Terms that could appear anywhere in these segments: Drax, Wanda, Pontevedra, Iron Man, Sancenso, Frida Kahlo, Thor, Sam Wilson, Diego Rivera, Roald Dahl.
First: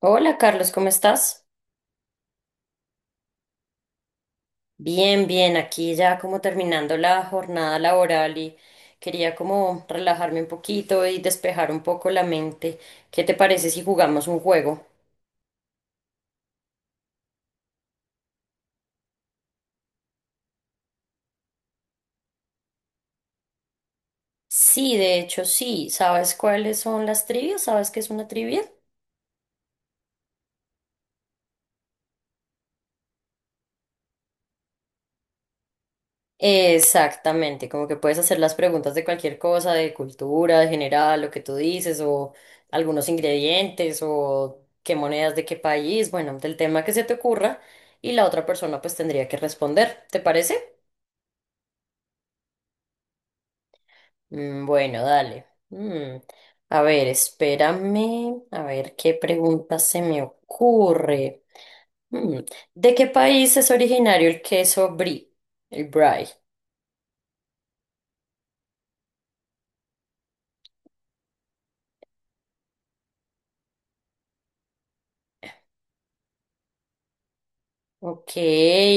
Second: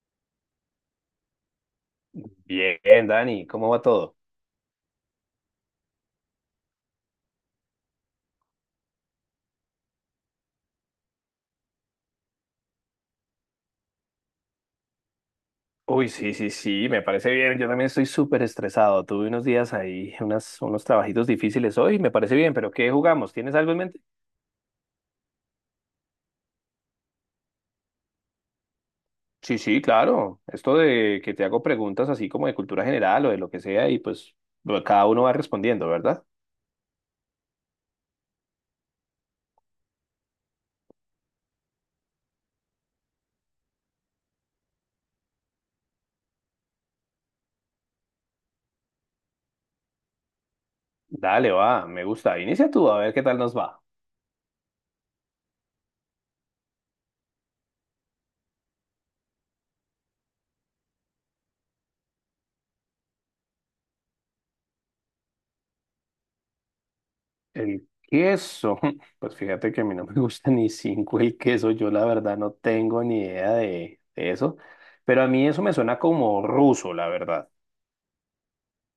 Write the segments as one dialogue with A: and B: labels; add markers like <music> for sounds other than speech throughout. A: Hola Carlos, ¿cómo estás?
B: Bien, Dani, ¿cómo va todo?
A: Bien, bien, aquí ya como terminando la jornada laboral y quería como relajarme un poquito y despejar un poco la mente. ¿Qué te parece si jugamos un juego?
B: Uy, sí, sí, sí, me parece bien. Yo también estoy súper estresado. Tuve unos días ahí, unos trabajitos difíciles hoy, me parece bien, pero ¿qué jugamos? ¿Tienes algo en mente?
A: Sí, de hecho sí. ¿Sabes cuáles son las trivias? ¿Sabes qué es una trivia?
B: Sí, sí, claro. Esto de que te hago preguntas así como de cultura general o de lo que sea y pues bueno, cada uno va respondiendo, ¿verdad?
A: Exactamente, como que puedes hacer las preguntas de cualquier cosa, de cultura, de general, lo que tú dices, o algunos ingredientes, o qué monedas de qué país, bueno, del tema que se te ocurra, y la otra persona pues tendría que responder, ¿te parece?
B: Dale, va, me gusta. Inicia tú, a ver qué tal nos va.
A: Mm, bueno, dale. A ver, espérame, a ver qué pregunta se me ocurre. Mm, ¿De qué país es originario el queso brie? El brie.
B: El queso, <laughs> pues fíjate que a mí no me <laughs> gusta ni cinco el queso, yo la verdad no tengo ni idea de eso, pero a mí eso me suena como ruso, la verdad,
A: Ok,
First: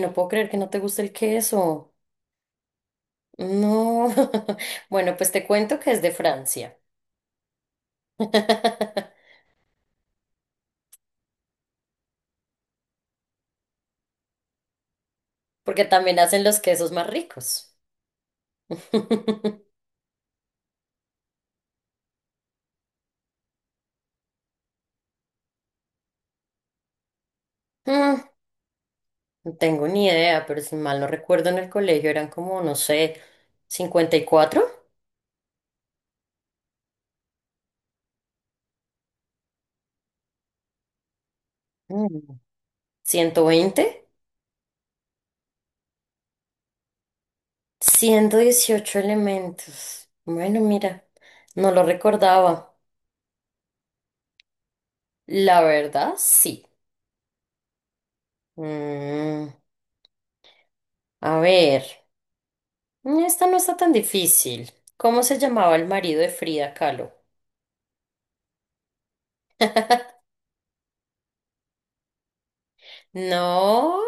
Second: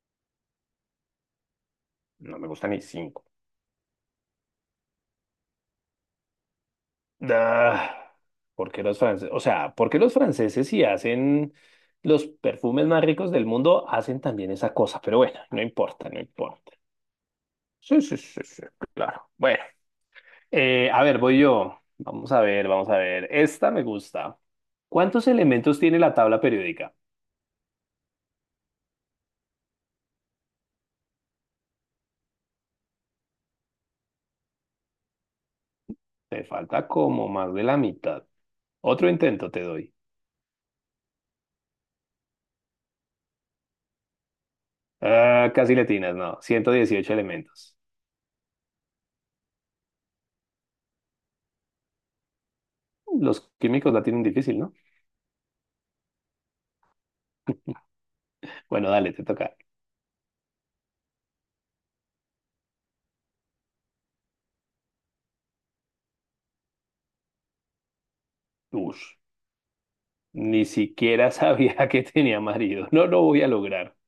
A: no puedo creer que no te guste el queso.
B: no me gusta ni cinco.
A: No, <laughs> bueno, pues te cuento que es de Francia,
B: Ah, ¿por qué los
A: <laughs>
B: franceses? O sea, ¿por qué los franceses si hacen los perfumes más ricos del mundo hacen también esa cosa? Pero bueno, no
A: porque
B: importa,
A: también
B: no
A: hacen los
B: importa.
A: quesos más ricos.
B: Sí, sí, sí, sí, claro. Bueno,
A: <laughs>
B: a ver, voy yo. Vamos a ver, vamos a ver. Esta me gusta. ¿Cuántos elementos tiene la tabla periódica?
A: Mm, No tengo ni idea, pero si mal no recuerdo en el colegio eran como, no sé, 54,
B: Te falta como más de la mitad. Otro intento te doy.
A: mm, 120,
B: Ah, casi le atinas, no. 118 elementos.
A: 118 elementos. Bueno, mira, no lo recordaba.
B: Los químicos la tienen difícil, ¿no?
A: La verdad, sí.
B: Bueno, dale, te
A: Mm,
B: toca.
A: a ver, esta no está tan difícil. ¿Cómo se llamaba el marido de Frida Kahlo?
B: Ush, ni siquiera sabía <laughs> que tenía marido. No lo voy a lograr.
A: No,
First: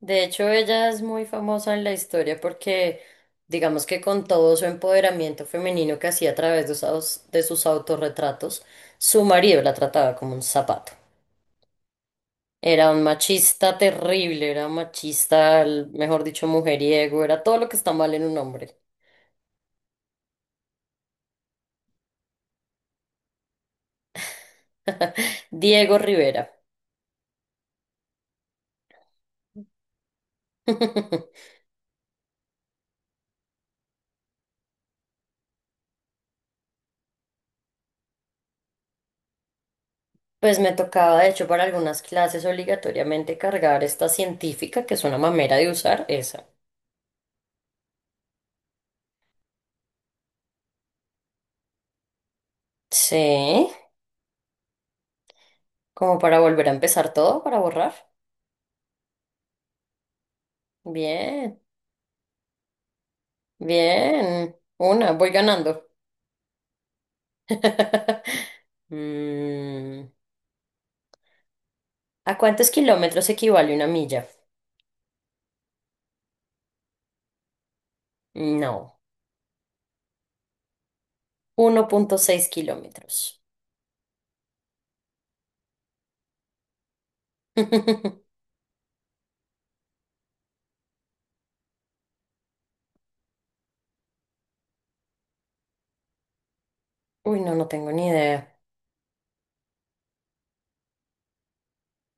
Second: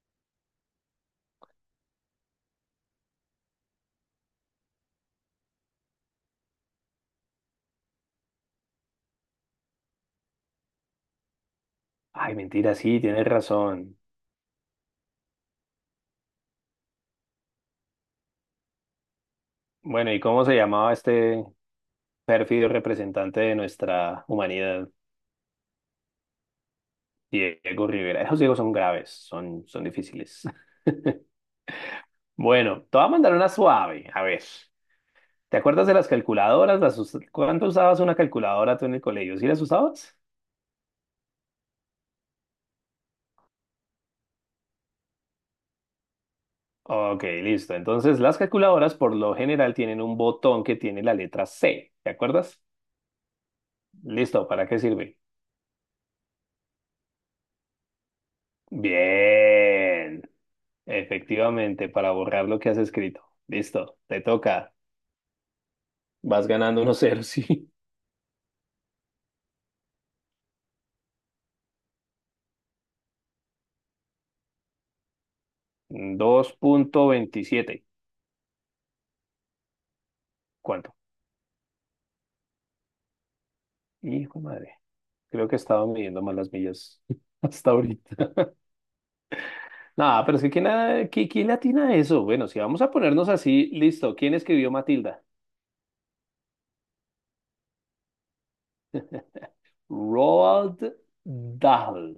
A: de hecho ella es muy famosa en la historia porque digamos que con todo su empoderamiento femenino que hacía a través de de sus autorretratos, su marido la trataba como un zapato.
B: Ay, mentira,
A: Era
B: sí,
A: un
B: tienes
A: machista
B: razón.
A: terrible, era un machista, mejor dicho, mujeriego, era todo lo que está mal en un hombre.
B: Bueno, ¿y cómo se llamaba este pérfido representante de nuestra humanidad?
A: Diego Rivera.
B: Diego Rivera. Esos ciegos son graves, son difíciles. <laughs>
A: <laughs>
B: Bueno, te voy a mandar una suave. A ver. ¿Te acuerdas de las calculadoras? ¿Cuánto usabas una calculadora tú en el colegio? ¿Sí las usabas?
A: Pues me tocaba, de hecho, para algunas clases obligatoriamente cargar esta científica, que es una mamera de usar, esa.
B: Ok, listo. Entonces, las calculadoras por lo general tienen un botón que tiene la letra C. ¿Te acuerdas?
A: Sí.
B: Listo, ¿para qué sirve?
A: Como para volver a empezar todo, para borrar.
B: Bien.
A: Bien,
B: Efectivamente, para borrar lo que has escrito. Listo, te
A: bien.
B: toca.
A: Una, voy ganando.
B: Vas ganando 1-0, <laughs> sí.
A: <laughs> Mm, ¿A cuántos kilómetros equivale una milla?
B: 2,27.
A: No,
B: ¿Cuánto?
A: 1,6 kilómetros.
B: Hijo de madre. Creo que estaba midiendo mal las millas <laughs> hasta ahorita.
A: <laughs>
B: Nada, pero es que ¿quién, quién le atina a eso? Bueno, si vamos a ponernos así, listo. ¿Quién escribió Matilda?
A: Uy, no, no tengo ni idea.
B: Roald Dahl.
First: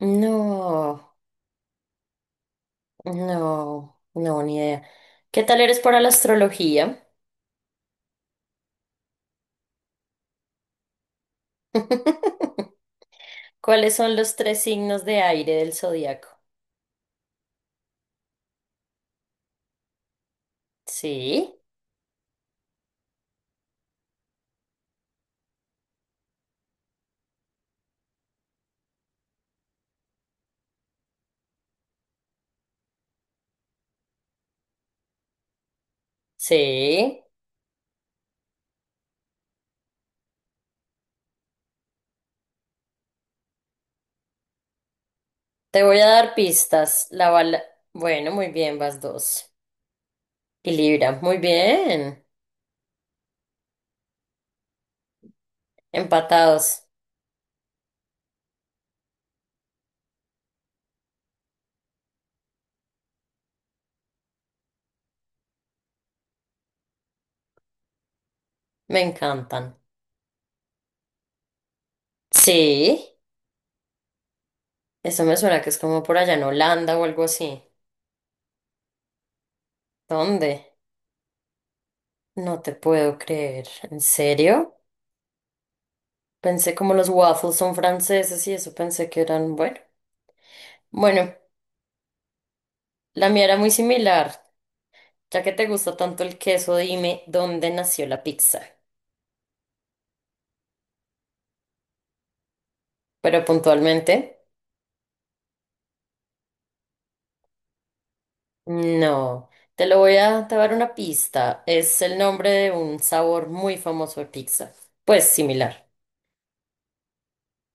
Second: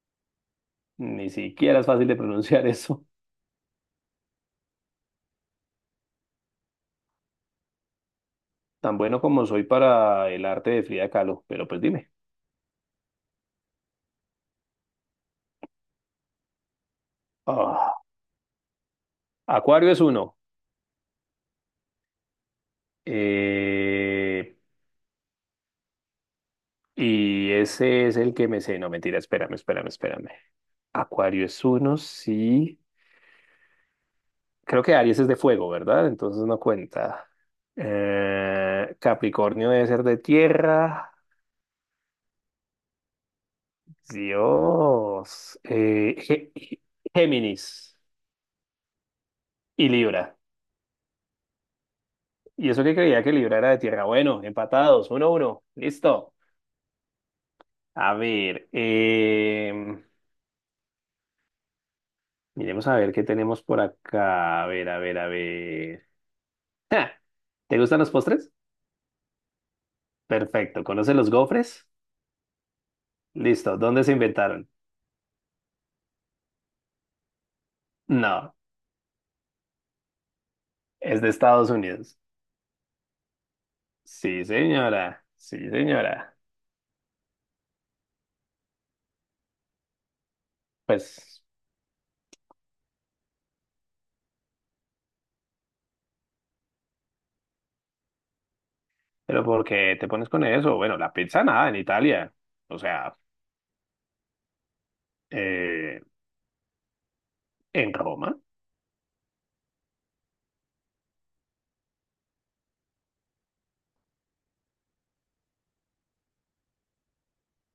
A: No,
B: Ni siquiera es fácil de pronunciar eso.
A: no, no, ni idea. ¿Qué tal eres para la astrología?
B: Tan bueno como soy para el arte de Frida Kahlo, pero pues dime.
A: <laughs> ¿Cuáles son los tres signos de aire del zodiaco?
B: Ah, Acuario es uno.
A: Sí,
B: Eh, y ese es el que me sé. No, mentira, espérame, espérame, espérame. Acuario es uno, sí. Creo que Aries es de fuego, ¿verdad? Entonces no
A: sí.
B: cuenta. Capricornio debe ser de tierra. Dios.
A: Te voy a dar pistas. La bala.
B: Géminis
A: Bueno, muy bien, vas dos.
B: y Libra.
A: Y Libra, muy bien.
B: Y eso que creía que Libra era de tierra. Bueno, empatados, 1-1. Listo.
A: Empatados.
B: A ver, miremos a ver qué tenemos por acá. A ver, a ver, a ver. ¡Ja! ¿Te gustan los postres?
A: Me encantan.
B: Perfecto. ¿Conoces los gofres?
A: Sí,
B: Listo. ¿Dónde se inventaron?
A: eso me suena que es como por allá en Holanda o algo así.
B: No,
A: ¿Dónde?
B: es de Estados Unidos.
A: No te puedo creer. ¿En
B: Sí,
A: serio?
B: señora, sí, señora.
A: Pensé como los waffles son franceses y eso pensé que eran, bueno. Bueno,
B: Pues,
A: la mía era muy similar. Ya que te gusta tanto el queso, dime dónde nació la pizza.
B: pero ¿por qué te pones con eso? Bueno, la pizza nada en Italia. O sea,
A: Pero puntualmente.
B: eh, en Roma.
A: No, te voy a dar una pista. Es el nombre de un sabor muy famoso de pizza. Pues similar.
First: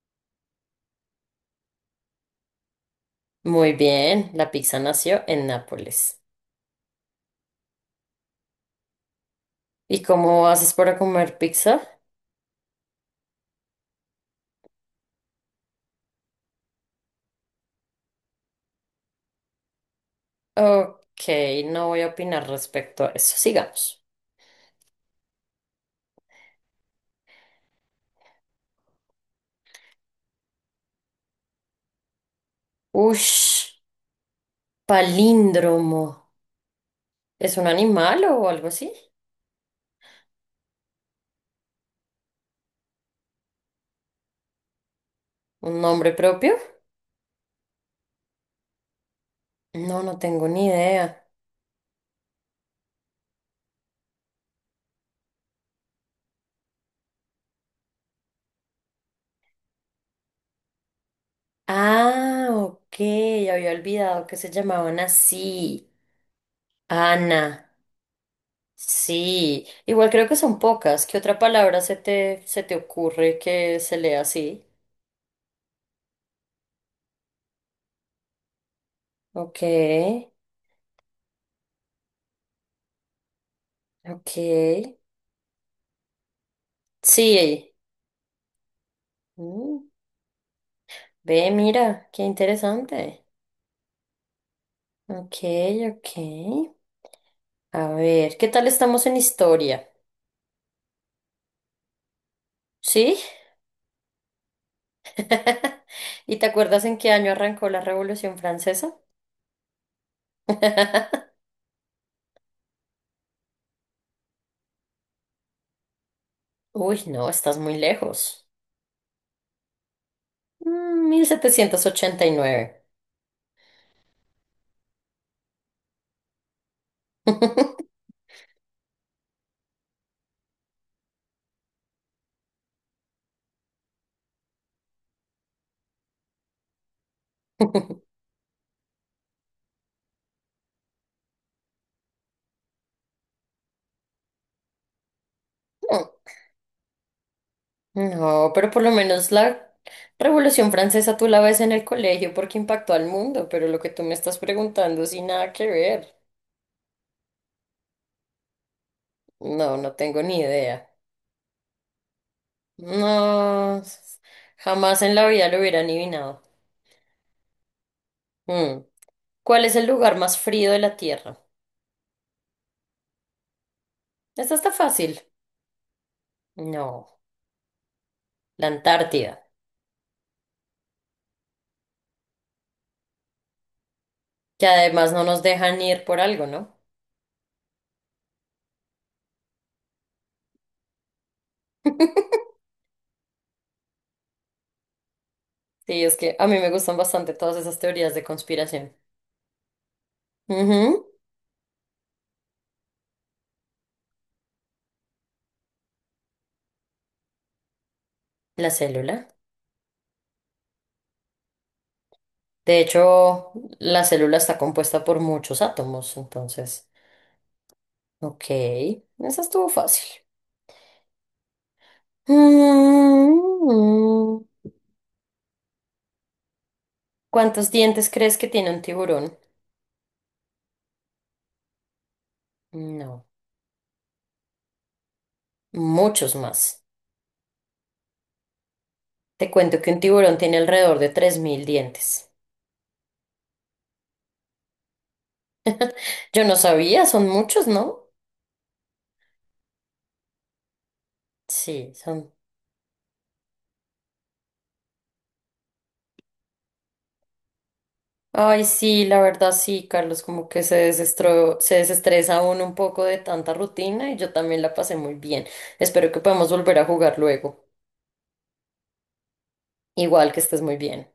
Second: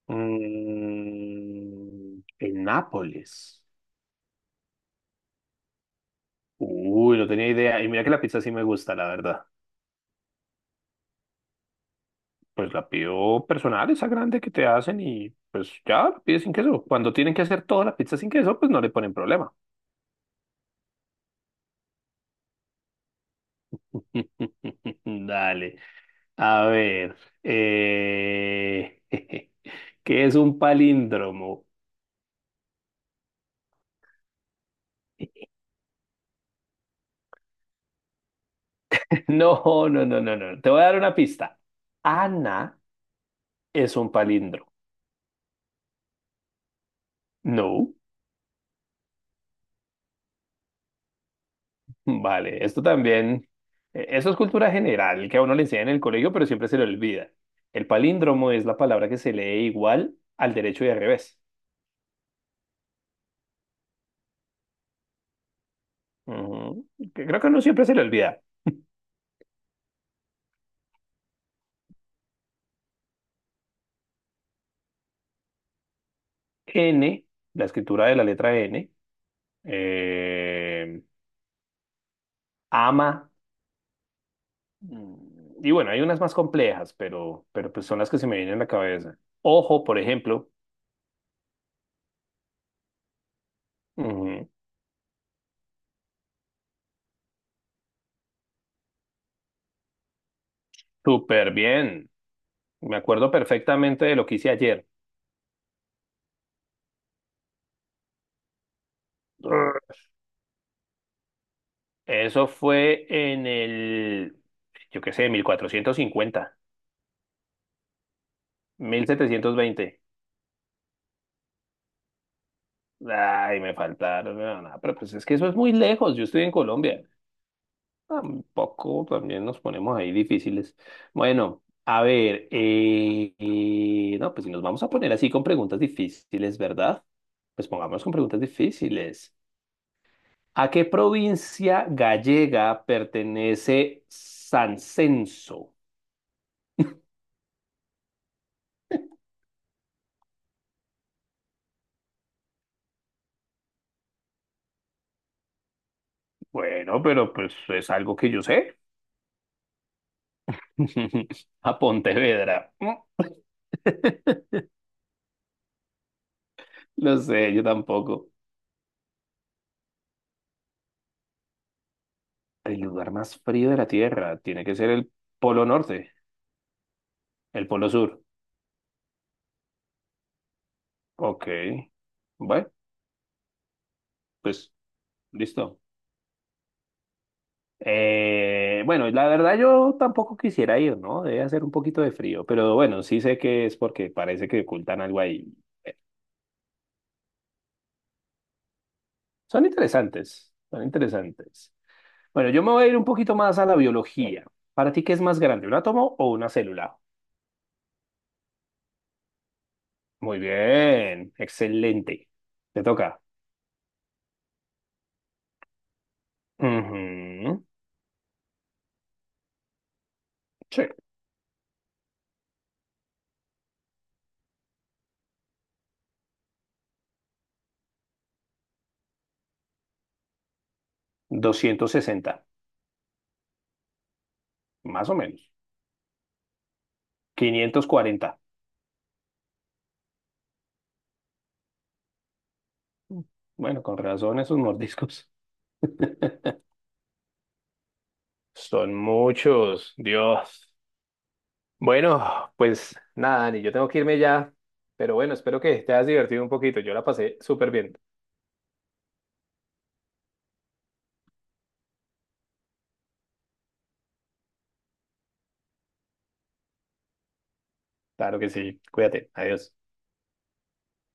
B: Mm, en Nápoles.
A: Muy bien, la pizza nació en Nápoles.
B: Uy, no tenía idea. Y mira que la pizza sí me gusta, la verdad.
A: ¿Y cómo haces para comer pizza?
B: Pues la pido personal, esa grande que te hacen y pues ya la pides sin queso. Cuando tienen que hacer toda la pizza sin queso, pues no le ponen problema.
A: Ok, no voy a opinar respecto a eso. Sigamos.
B: <laughs> Dale. A ver, eh, <laughs> ¿qué es un palíndromo?
A: Ush,
B: <laughs>
A: palíndromo. ¿Es un animal o algo así?
B: No, no, no, no, no. Te voy a dar una pista. Ana es un palíndromo.
A: ¿Un nombre propio?
B: No,
A: No, no tengo ni idea.
B: vale. Esto también, eso es cultura general que a uno le enseñan en el colegio, pero siempre se le olvida. El palíndromo es la palabra que se lee igual al derecho y al revés.
A: Ah, ok, había olvidado que se llamaban así.
B: Ujú. Que creo
A: Ana.
B: que a uno siempre se le olvida.
A: Sí, igual creo que son pocas. ¿Qué otra palabra se te ocurre que se lea así?
B: N, la escritura de la letra N.
A: Ok,
B: eh, ama.
A: ok.
B: Mm, Y bueno, hay unas más complejas, pero,
A: Sí.
B: pero pues son las que se me vienen a la cabeza. Ojo,
A: Mm,
B: por ejemplo.
A: ve, mira, qué interesante.
B: Ujú.
A: Ok, ok. A ver, ¿qué tal estamos en historia?
B: Súper bien. Me
A: ¿Sí?
B: acuerdo perfectamente de lo que hice ayer.
A: <laughs> ¿Y te acuerdas en qué año arrancó la Revolución Francesa?
B: Eso fue en el, yo qué sé, mil cuatrocientos cincuenta,
A: Uy, no, estás muy lejos.
B: 1720.
A: Mm, 1789.
B: Ay, me faltaron. No, no, pero pues es que eso es muy lejos. Yo estoy en Colombia. Tampoco también nos ponemos ahí difíciles. Bueno, a ver, no, pues si nos vamos a poner así con preguntas difíciles, ¿verdad? Pues pongámonos con
A: <laughs>
B: preguntas difíciles. ¿A qué provincia gallega pertenece Sancenso?
A: No, pero por lo menos la Revolución Francesa tú la ves en el colegio porque impactó al mundo, pero lo que tú me estás preguntando sin nada que ver.
B: Bueno, pero pues es algo que yo sé.
A: No, no tengo ni idea.
B: <laughs> A Pontevedra.
A: No,
B: <laughs>
A: jamás en la vida lo hubiera adivinado.
B: Lo sé, yo tampoco.
A: Mm. ¿Cuál es el lugar más frío de la Tierra?
B: El lugar más frío de la Tierra
A: Esta
B: tiene
A: está
B: que ser
A: fácil.
B: el Polo Norte,
A: No,
B: el Polo Sur.
A: la Antártida,
B: Ok, bueno,
A: que
B: pues
A: además no nos
B: listo.
A: dejan ir por algo, ¿no?
B: Bueno, la verdad yo tampoco quisiera ir, ¿no? Debe hacer un poquito de frío, pero bueno, sí sé que es porque parece que ocultan algo ahí.
A: Sí, es que a mí me gustan bastante todas esas teorías de conspiración.
B: Son interesantes, son
A: Ujú.
B: interesantes. Bueno, yo me voy a ir un poquito más a la biología. ¿Para ti qué es más grande, un átomo o una célula?
A: La célula.
B: Muy bien, excelente.
A: De
B: Te toca.
A: hecho, la célula está compuesta por muchos átomos, entonces.
B: Ujú.
A: Ok, esa estuvo fácil.
B: Sí,
A: Mm, ¿Cuántos dientes crees que tiene un tiburón?
B: 260,
A: No,
B: más o menos.
A: muchos más.
B: 540.
A: Te cuento que un tiburón tiene alrededor de 3000 dientes.
B: Bueno, con razón esos mordiscos. <laughs>
A: Yo no sabía, son muchos, ¿no?
B: Son muchos, Dios.
A: Sí, son.
B: Bueno, pues nada, Dani, yo tengo que irme ya, pero bueno, espero que te hayas divertido un poquito. Yo la pasé súper bien.
A: Ay, sí, la verdad sí, Carlos, como que se desestresa uno un poco de tanta rutina y yo también la pasé muy bien. Espero que podamos volver a jugar luego.
B: Claro que sí, cuídate, adiós.
A: Igual que estés muy bien.